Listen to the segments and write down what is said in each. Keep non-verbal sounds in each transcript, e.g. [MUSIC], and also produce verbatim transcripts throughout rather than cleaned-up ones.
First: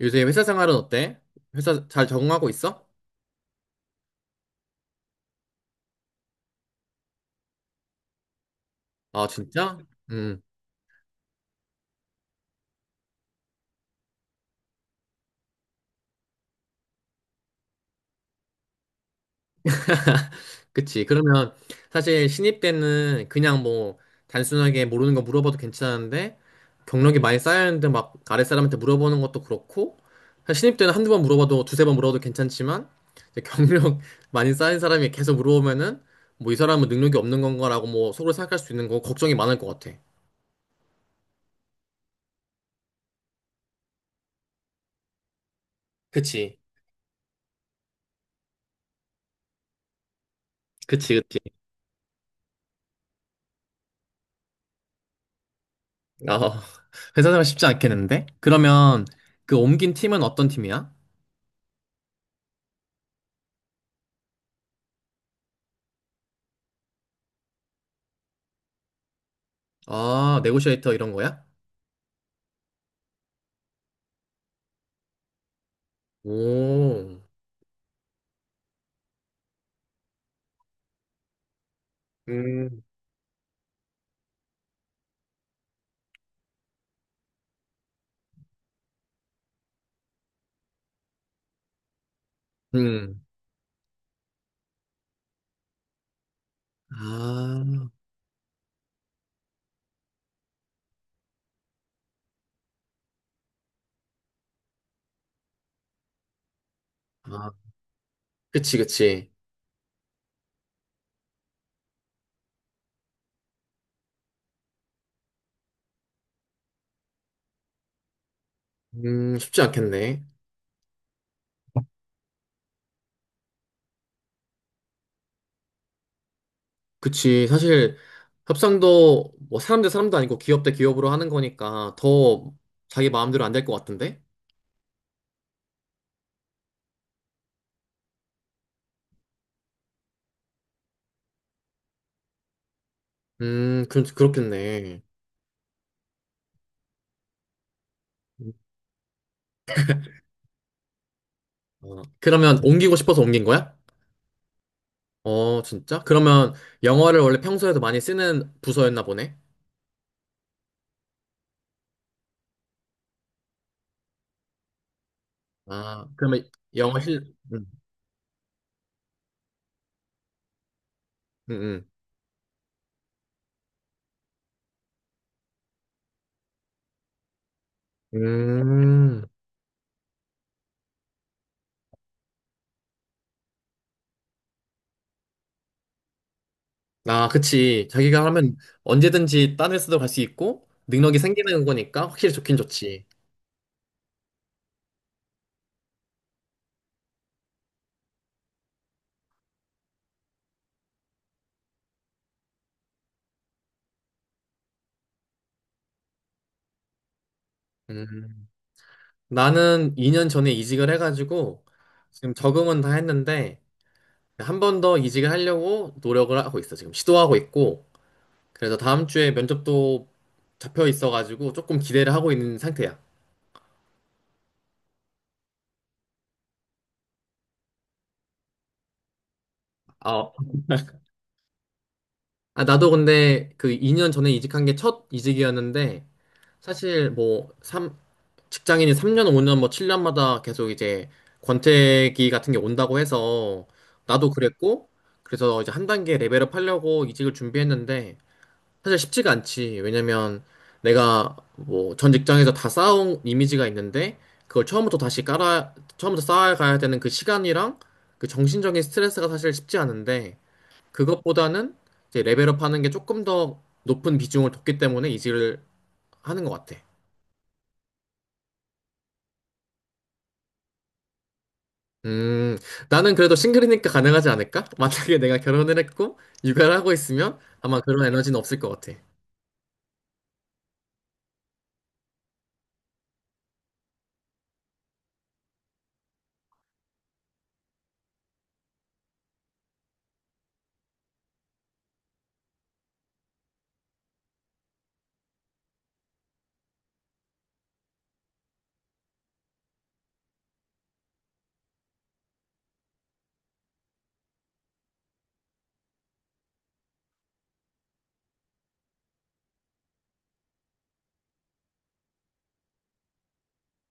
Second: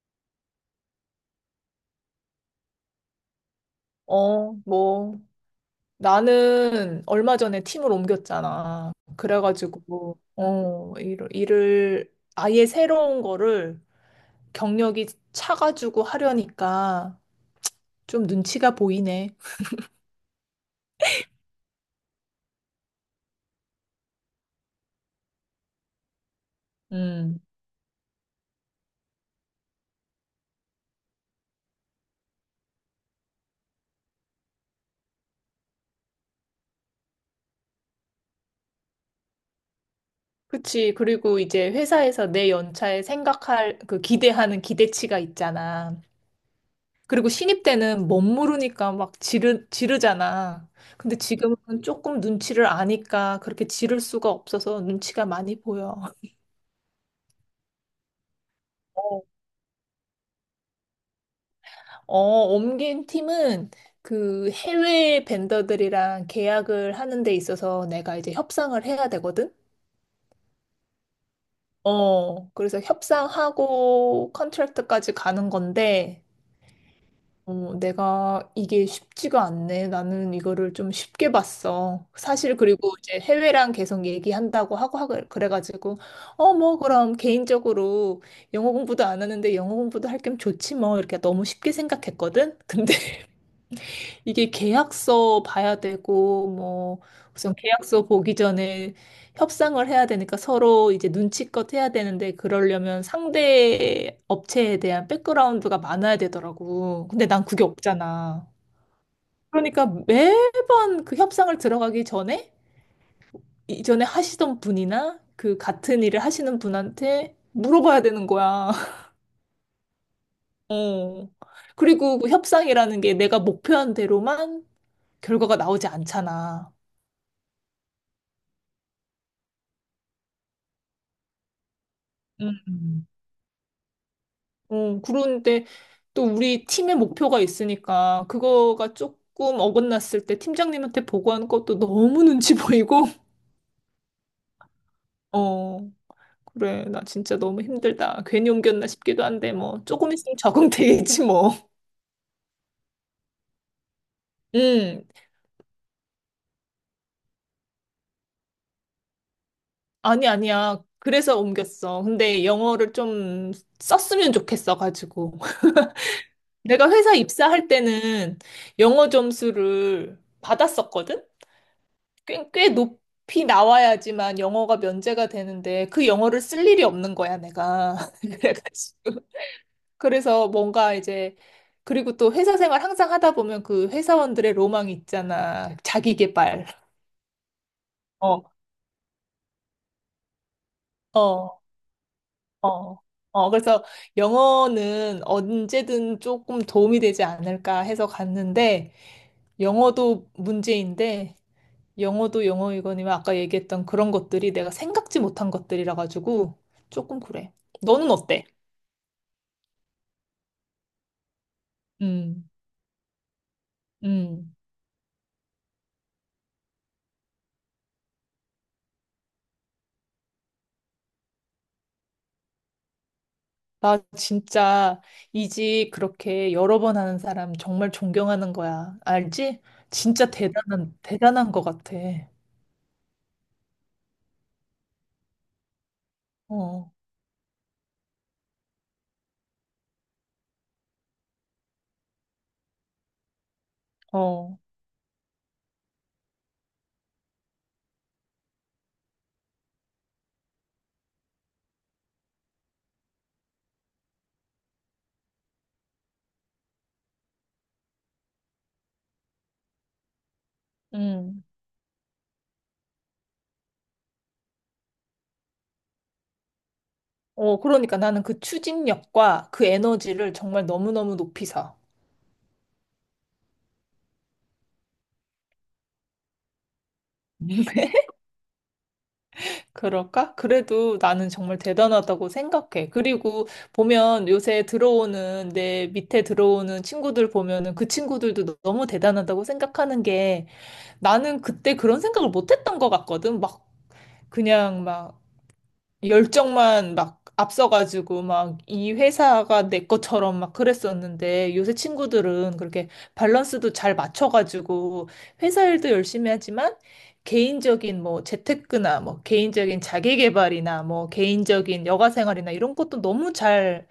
요새 회사 생활은 어때? 회사 잘 적응하고 있어? 어, 뭐, 나는 얼마 전에 팀을 옮겼잖아. 아, 진짜? 그래가지고, 음. 어, 일, 일을 아예 새로운 거를 경력이 차가지고 하려니까 좀 눈치가 보이네. [LAUGHS] 그치. 그러면 사실 신입 때는 그냥 뭐 단순하게 모르는 거 물어봐도 괜찮은데 경력이 많이 음, 쌓였는데 막 아랫 사람한테 물어보는 것도 그렇고 사실 신입 때는 한두 번 물어봐도 두세 번 물어도 괜찮지만 이제 경력 [LAUGHS] 많이 쌓인 사람이 계속 물어보면은 뭐 이 사람은 능력이 없는 건가라고 뭐 속으로 생각할 수 있는 거 걱정이 많을 것 같아. 그치. 그리고 이제 회사에서 내 연차에 생각할, 그 기대하는 기대치가 있잖아. 그치. 그리고 신입 때는 멋모르니까 막 지르, 지르잖아. 그치, 근데 그치. 지금은 조금 눈치를 아니까 그렇게 지를 수가 없어서 눈치가 많이 보여. 어, [LAUGHS] 회사 생활 쉽지 않겠는데? 그러면 어, 그 옮긴 팀은 어떤 팀이야? 어, 옮긴 팀은 그 해외 벤더들이랑 계약을 하는 데 있어서 내가 이제 협상을 해야 되거든? 아, 네고시에이터 이런 거야? 어, 그래서 협상하고 컨트랙트까지 가는 건데, 오, 어, 내가 이게 쉽지가 않네. 나는 이거를 좀 쉽게 봤어. 사실 음, 그리고 이제 해외랑 계속 얘기한다고 하고 하 그래가지고, 어, 뭐 그럼 개인적으로 영어 공부도 안 하는데 영어 공부도 할 겸 좋지 뭐 이렇게 너무 쉽게 생각했거든? [LAUGHS] 근데 음, 이게 계약서 봐야 되고, 뭐, 우선 아, 계약서 보기 전에 협상을 해야 되니까 서로 이제 눈치껏 해야 되는데, 그러려면 상대 업체에 대한 백그라운드가 많아야 되더라고. 근데 난 아, 그게 없잖아. 그치, 그치. 그러니까 매번 그 협상을 들어가기 전에, 이전에 하시던 분이나 그 같은 일을 하시는 분한테 물어봐야 되는 거야. [LAUGHS] 음, 쉽지 않겠네. 어. 그리고 그 협상이라는 게 내가 목표한 대로만 결과가 나오지 않잖아. 그치, 사실 협상도 뭐 사람 대 사람도 아니고 기업 대 기업으로 하는 거니까 더 음. 자기 마음대로 안 될 것 같은데? 어, 그런데 또 우리 팀의 목표가 있으니까 그거가 조금 어긋났을 때 팀장님한테 보고하는 것도 너무 눈치 [LAUGHS] 보이고, 음, 그, 그렇겠네. 어, 그래, 나 진짜 너무 힘들다. 괜히 옮겼나 싶기도 한데, 뭐, 조금 있으면 적응되겠지, 뭐. 어, 그러면 옮기고 싶어서 옮긴 거야? [LAUGHS] 음, 어, 진짜? 그러면 영어를 원래 평소에도 많이 쓰는 부서였나 보네? 아니, 아니야. 그래서 옮겼어. 근데 영어를 좀 썼으면 좋겠어 가지고. [LAUGHS] 아, 그러면 내가 영어 회사 실, 음, 입사할 때는 영어 점수를 받았었거든? 음, 꽤, 꽤 높이 나와야지만 영어가 면제가 되는데 그 영어를 쓸 일이 없는 거야, 내가. [LAUGHS] 그래가지고. 음. 음. 그래서 뭔가 이제 그리고 또 회사 생활 항상 하다 보면 그 회사원들의 로망이 있잖아. 자기 개발. 아, 그치. 자기가 어, 하면 언제든지 딴 회사도 갈 수 있고, 능력이 어, 생기는 거니까 확실히 좋긴 어. 좋지. 어, 그래서 영어는 언제든 조금 도움이 되지 않을까 해서 갔는데 영어도 문제인데 영어도 영어이거니와 아까 얘기했던 그런 것들이 내가 생각지 못한 것들이라 가지고 조금 그래. 너는 어때? 음. 나는 이 년 전에 이직을 해가지고, 지금 음, 적응은 다 했는데, 음. 한 번 더 이직을 하려고 노력을 하고 있어. 지금 시도하고 있고, 그래서 다음 주에 면접도 잡혀 있어가지고, 조금 기대를 하고 있는 상태야. 나 진짜 이직 그렇게 여러 번 하는 사람 정말 존경하는 거야. 알지? 어. 진짜 대단한, 대단한 것 같아. 아, 아, 나도 근데 그 이 년 전에 이직한 게 첫 이직이었는데, 어, 사실 뭐 삼, 직장인이 삼 년, 오 년, 뭐 칠 년마다 계속 이제 권태기 같은 게 온다고 해서 나도 어, 그랬고 그래서 이제 한 단계 레벨업 하려고 이직을 준비했는데 사실 쉽지가 않지. 왜냐면 내가 뭐 전 직장에서 다 쌓아온 이미지가 있는데 그걸 처음부터 다시 깔아 처음부터 쌓아가야 되는 그 시간이랑 그 정신적인 스트레스가 사실 쉽지 않은데 음. 그것보다는 이제 레벨업 하는 게 조금 더 높은 비중을 뒀기 때문에 이직을 하는 것 같아. 어, 그러니까 나는 그 추진력과 그 에너지를 정말 너무너무 높이 사. 음, 나는 그래도 싱글이니까 가능하지 않을까? 만약에 내가 결혼을 했고 육아를 하고 있으면 아마 [LAUGHS] 그런 에너지는 없을 것 같아. 그럴까? 그래도 나는 정말 대단하다고 생각해. 그리고 보면 요새 들어오는 내 밑에 들어오는 친구들 보면은 그 친구들도 너- 너무 대단하다고 생각하는 게 나는 그때 그런 생각을 못 했던 것 같거든. 막 그냥 막 열정만 막 앞서가지고 막 이 회사가 내 것처럼 막 그랬었는데 요새 친구들은 그렇게 밸런스도 잘 맞춰가지고 회사 일도 열심히 하지만 개인적인 뭐 재테크나 뭐 개인적인 자기 개발이나 뭐 개인적인 여가 생활이나 이런 것도 너무 잘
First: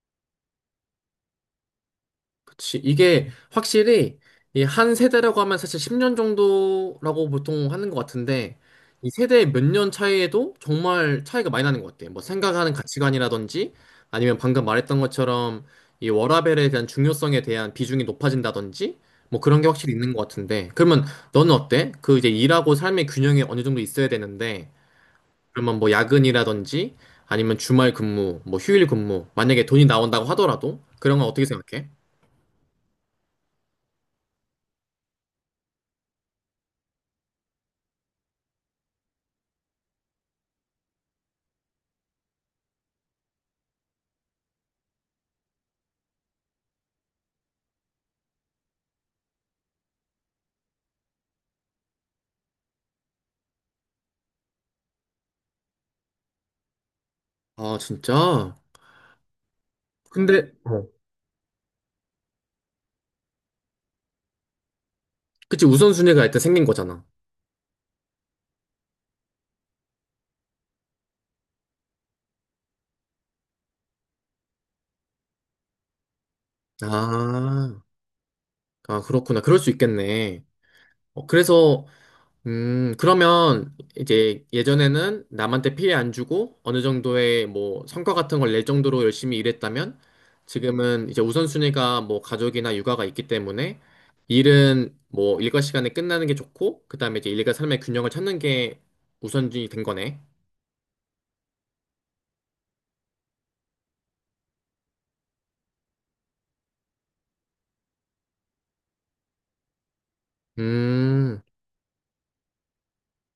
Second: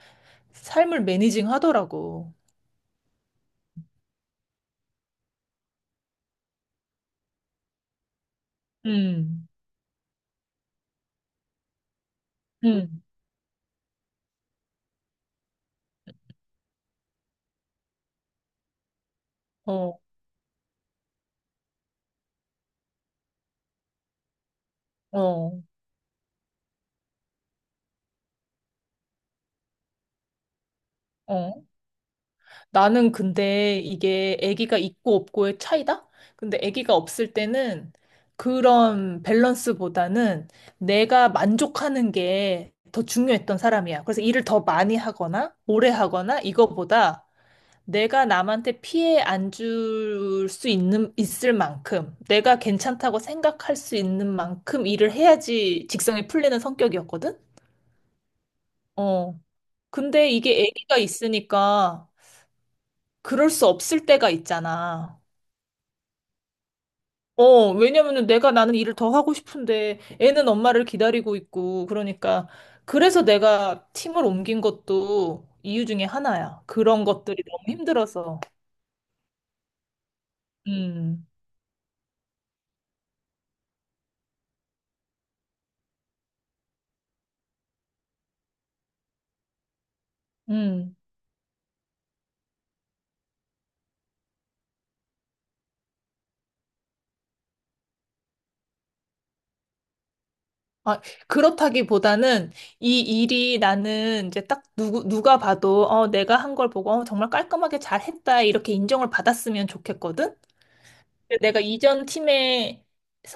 삶을 매니징 하더라고. 그치. 이게 확실히 이 한 세대라고 하면 사실 십 년 정도라고 보통 하는 것 같은데 이 음, 세대의 몇 년 차이에도 정말 차이가 많이 나는 것 같아. 뭐 생각하는 음, 가치관이라든지 아니면 방금 말했던 것처럼 이 워라밸에 대한 중요성에 대한 비중이 높아진다든지 뭐 그런 게 확실히 어, 있는 것 같은데 그러면 너는 어때? 그 이제 일하고 삶의 균형이 어느 정도 있어야 되는데 어, 그러면 뭐 야근이라든지 아니면 주말 근무, 뭐 휴일 근무, 만약에 돈이 나온다고 하더라도 그런 건 어떻게 어. 생각해? 나는 근데 이게 아기가 있고 없고의 차이다? 근데 아기가 없을 때는 그런 밸런스보다는 내가 만족하는 게 더 중요했던 사람이야. 그래서 일을 더 많이 하거나 오래 하거나 이거보다 내가 남한테 피해 안 줄 수 있는 있을 만큼 내가 괜찮다고 생각할 수 있는 만큼 일을 해야지 직성이 풀리는 성격이었거든. 아, 진짜? 어. 근데 근데, 이게 어. 아기가 있으니까 그럴 수 없을 때가 있잖아. 그치, 우선순위가 일단 생긴 거잖아. 어, 왜냐면은 내가 나는 일을 더 하고 싶은데 애는 엄마를 기다리고 있고 그러니까 그래서 내가 팀을 옮긴 것도 이유 중에 하나야. 그런 것들이 너무 아, 힘들어서. 아, 그렇구나. 그럴 수 있겠네. 음, 어, 그래서 음, 그러면 이제 예전에는 남한테 피해 안 주고 어느 정도의 뭐 성과 같은 걸 낼 정도로 열심히 일했다면 음. 지금은 이제 우선순위가 뭐 가족이나 육아가 있기 때문에 일은 뭐 일과 시간에 끝나는 게 좋고 그다음에 이제 일과 삶의 균형을 찾는 게 우선순위 된 거네. 아, 그렇다기보다는 이 일이 나는 이제 딱 누구, 누가 봐도 어, 내가 한 걸 보고 어, 정말 깔끔하게 잘 했다 이렇게 인정을 받았으면 좋겠거든? 음, 내가 이전 팀에서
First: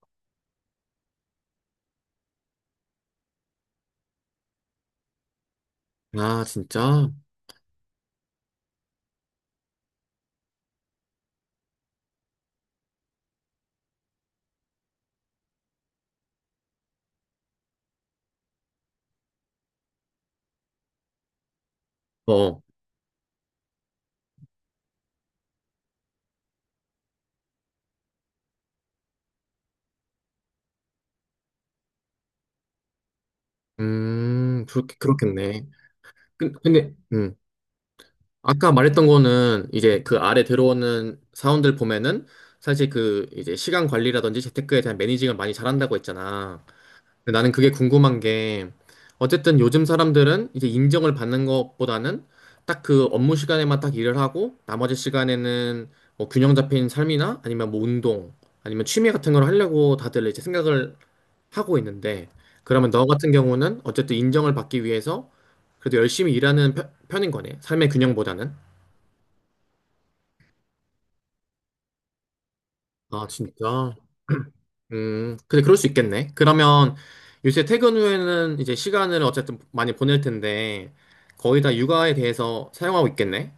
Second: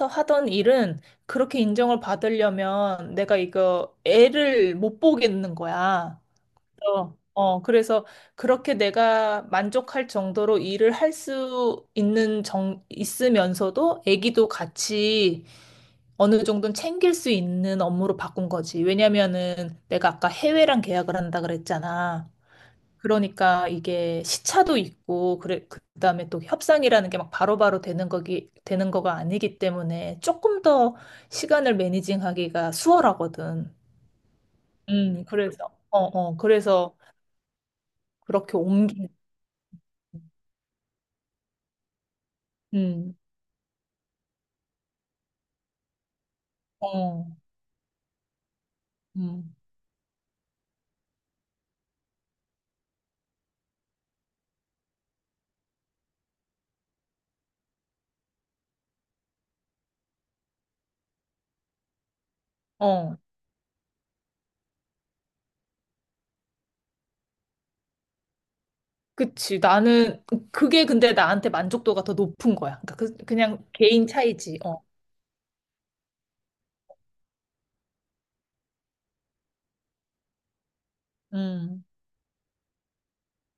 하던 일은 그렇게 인정을 받으려면 내가 이거 애를 못 보겠는 거야. 아, 진짜? 그래서, 어, 그래서 그렇게 내가 만족할 정도로 일을 할 수 있는 정, 있으면서도 애기도 같이 어느 정도는 챙길 수 있는 업무로 바꾼 거지. 왜냐면은 내가 아까 해외랑 계약을 한다 그랬잖아. 어, 그러니까 이게 시차도 있고 그래 그다음에 또 협상이라는 게 막 바로바로 되는 거기 되는 거가 아니기 때문에 조금 더 시간을 매니징하기가 수월하거든. 음, 그렇게, 음, 그렇겠네. 그래서 어, 어, 근- 근데, 그래서 음. 그렇게 아까 말했던 옮기 거는 이제 그 아래 들어오는 사원들 보면은 사실 음. 그 이제 시간 관리라든지 재테크에 대한 매니징을 많이 잘한다고 했잖아. 어. 근데 나는 그게 궁금한 게 음. 어쨌든 요즘 사람들은 이제 인정을 받는 것보다는 딱 그 업무 시간에만 딱 일을 하고 나머지 시간에는 뭐 균형 잡힌 삶이나 아니면 뭐 운동 아니면 취미 같은 걸 하려고 다들 이제 생각을 하고 있는데 그러면 너 어. 같은 경우는 어쨌든 인정을 받기 위해서 그래도 열심히 일하는 편- 편인 거네. 삶의 균형보다는. 그치. 나는 그게 근데 나한테 만족도가 더 높은 거야. 그러니까 그, 아, 그냥 진짜? 개인 차이지. 어. 음, 근데 그럴 수 있겠네. 그러면 요새 퇴근 후에는 이제 시간을 어쨌든 많이 보낼 텐데 거의 다 음. 육아에 대해서 사용하고 있겠네.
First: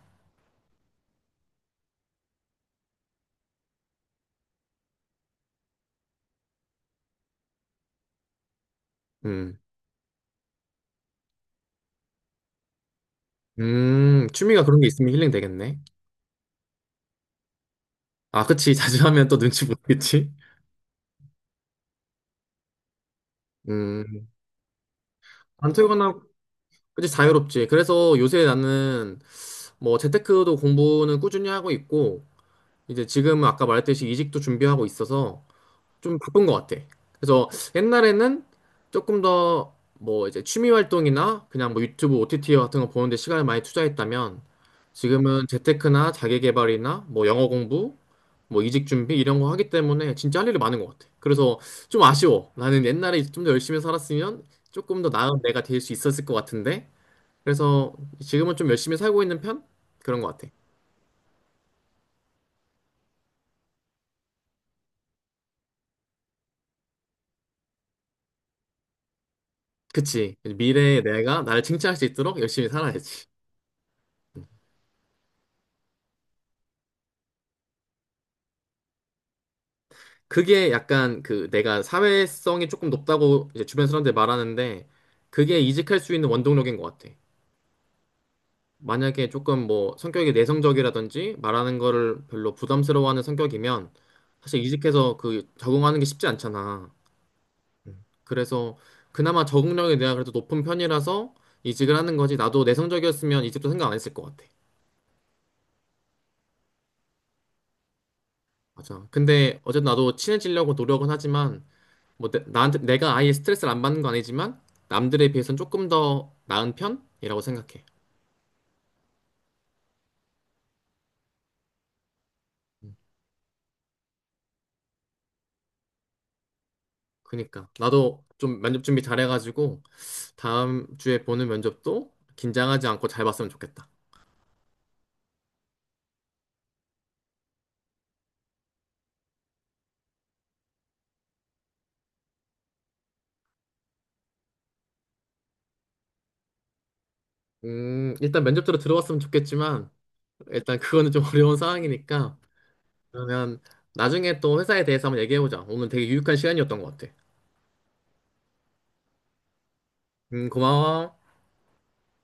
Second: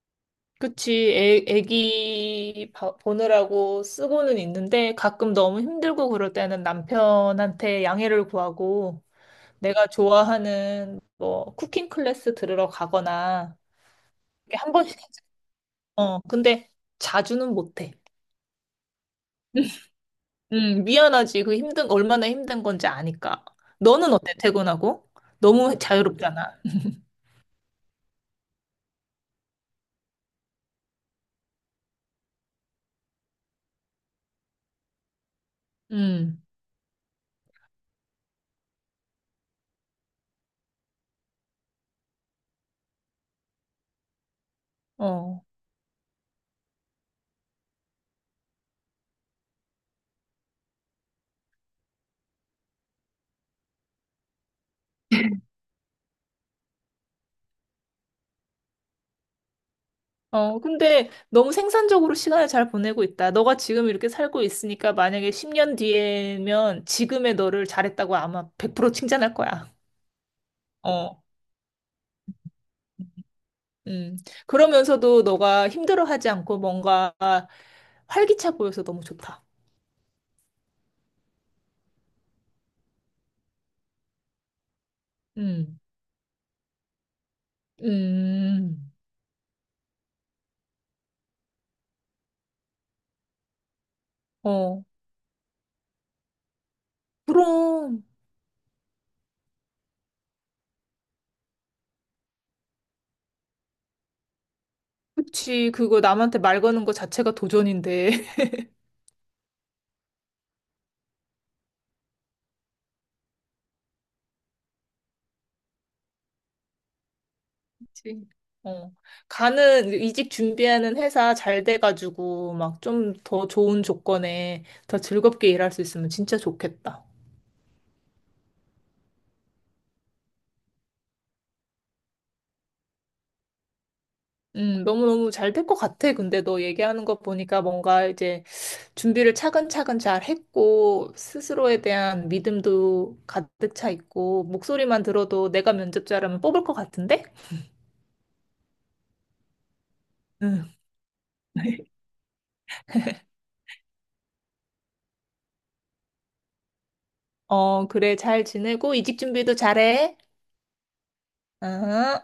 그치, 애, 애기 봐- 보느라고 쓰고는 있는데 가끔 너무 힘들고 그럴 때는 남편한테 양해를 구하고 음, 내가 좋아하는 뭐 쿠킹 클래스 들으러 가거나 음, 이렇게 취미가 한 그런 게 번씩, 있으면 [LAUGHS] 힐링 되겠네. 어, 근데 자주는 못해. 아, 그치. [LAUGHS] 자주 하면 또 눈치 보겠지. 음, 미안하지. 그 힘든, 얼마나 힘든 건지 아니까. 너는 음, 어때, 퇴근하고? 안 너무 퇴근하고, 자유롭잖아. 그치. 자유롭지. 그래서 요새 나는 뭐 재테크도 공부는 꾸준히 하고 있고 이제 지금은 아까 말했듯이 이직도 준비하고 있어서 좀 음, 바쁜 것 같아. 그래서 옛날에는 조금 더 뭐 이제 취미 활동이나 그냥 뭐 유튜브 오티티 같은 거 보는데 시간을 많이 투자했다면 어. 지금은 재테크나 자기 개발이나 뭐 영어 공부, 뭐 이직 준비 이런 거 하기 때문에 진짜 할 일이 많은 것 같아. 그래서 좀 아쉬워. 나는 옛날에 좀 더 열심히 살았으면 조금 더 나은 내가 될 수 있었을 것 같은데. 그래서 지금은 좀 열심히 살고 있는 편? 그런 것 같아. 어, 근데 너무 생산적으로 시간을 잘 보내고 있다. 너가 지금 이렇게 살고 있으니까 만약에 십 년 뒤에면 지금의 너를 잘했다고 아마 백 퍼센트 칭찬할 거야. 그치. 미래의 어. 내가 나를 칭찬할 수 있도록 열심히 살아야지. 음. 그러면서도 너가 힘들어하지 않고 뭔가 활기차 보여서 너무 좋다. 그게 약간 그 내가 사회성이 조금 높다고 이제 주변 사람들 말하는데 그게 음. 이직할 수 있는 원동력인 것 같아. 음. 만약에 조금 뭐 성격이 내성적이라든지 말하는 거를 별로 부담스러워하는 성격이면 사실 어. 이직해서 그 적응하는 게 쉽지 않잖아. 그럼. 그래서 그나마 적응력이 내가 그래도 높은 편이라서 이직을 하는 거지. 나도 내성적이었으면 이직도 생각 안 했을 것 같아. 그치. 그거 남한테 말 거는 거 자체가 도전인데. 맞아. 근데 어쨌든 나도 친해지려고 노력은 하지만 뭐 내, 나한테 내가 아예 스트레스를 안 받는 건 아니지만 남들에 비해선 조금 더 나은 편이라고 생각해. 그치. 어. 가는, 이직 준비하는 회사 잘 돼가지고, 막 좀 더 좋은 조건에 더 즐겁게 일할 수 있으면 진짜 좋겠다. 그니까 나도 좀 면접 준비 잘해가지고 다음 주에 보는 면접도 긴장하지 않고 잘 봤으면 좋겠다. 음, 너무너무 잘 될 것 같아. 근데 너 얘기하는 거 보니까 뭔가 이제 준비를 차근차근 잘 했고, 스스로에 대한 믿음도 가득 차 있고, 목소리만 들어도 내가 면접자라면 뽑을 것 같은데? 음, 일단 면접대로 들어왔으면 좋겠지만 응. 일단 그거는 좀 [LAUGHS] 어려운 [LAUGHS] 상황이니까 그러면 나중에 또 회사에 대해서 한번 얘기해보자. 오늘 되게 유익한 시간이었던 것 같아. 어, 그래. 잘 지내고, 이직 준비도 잘해. 음, 고마워. 응.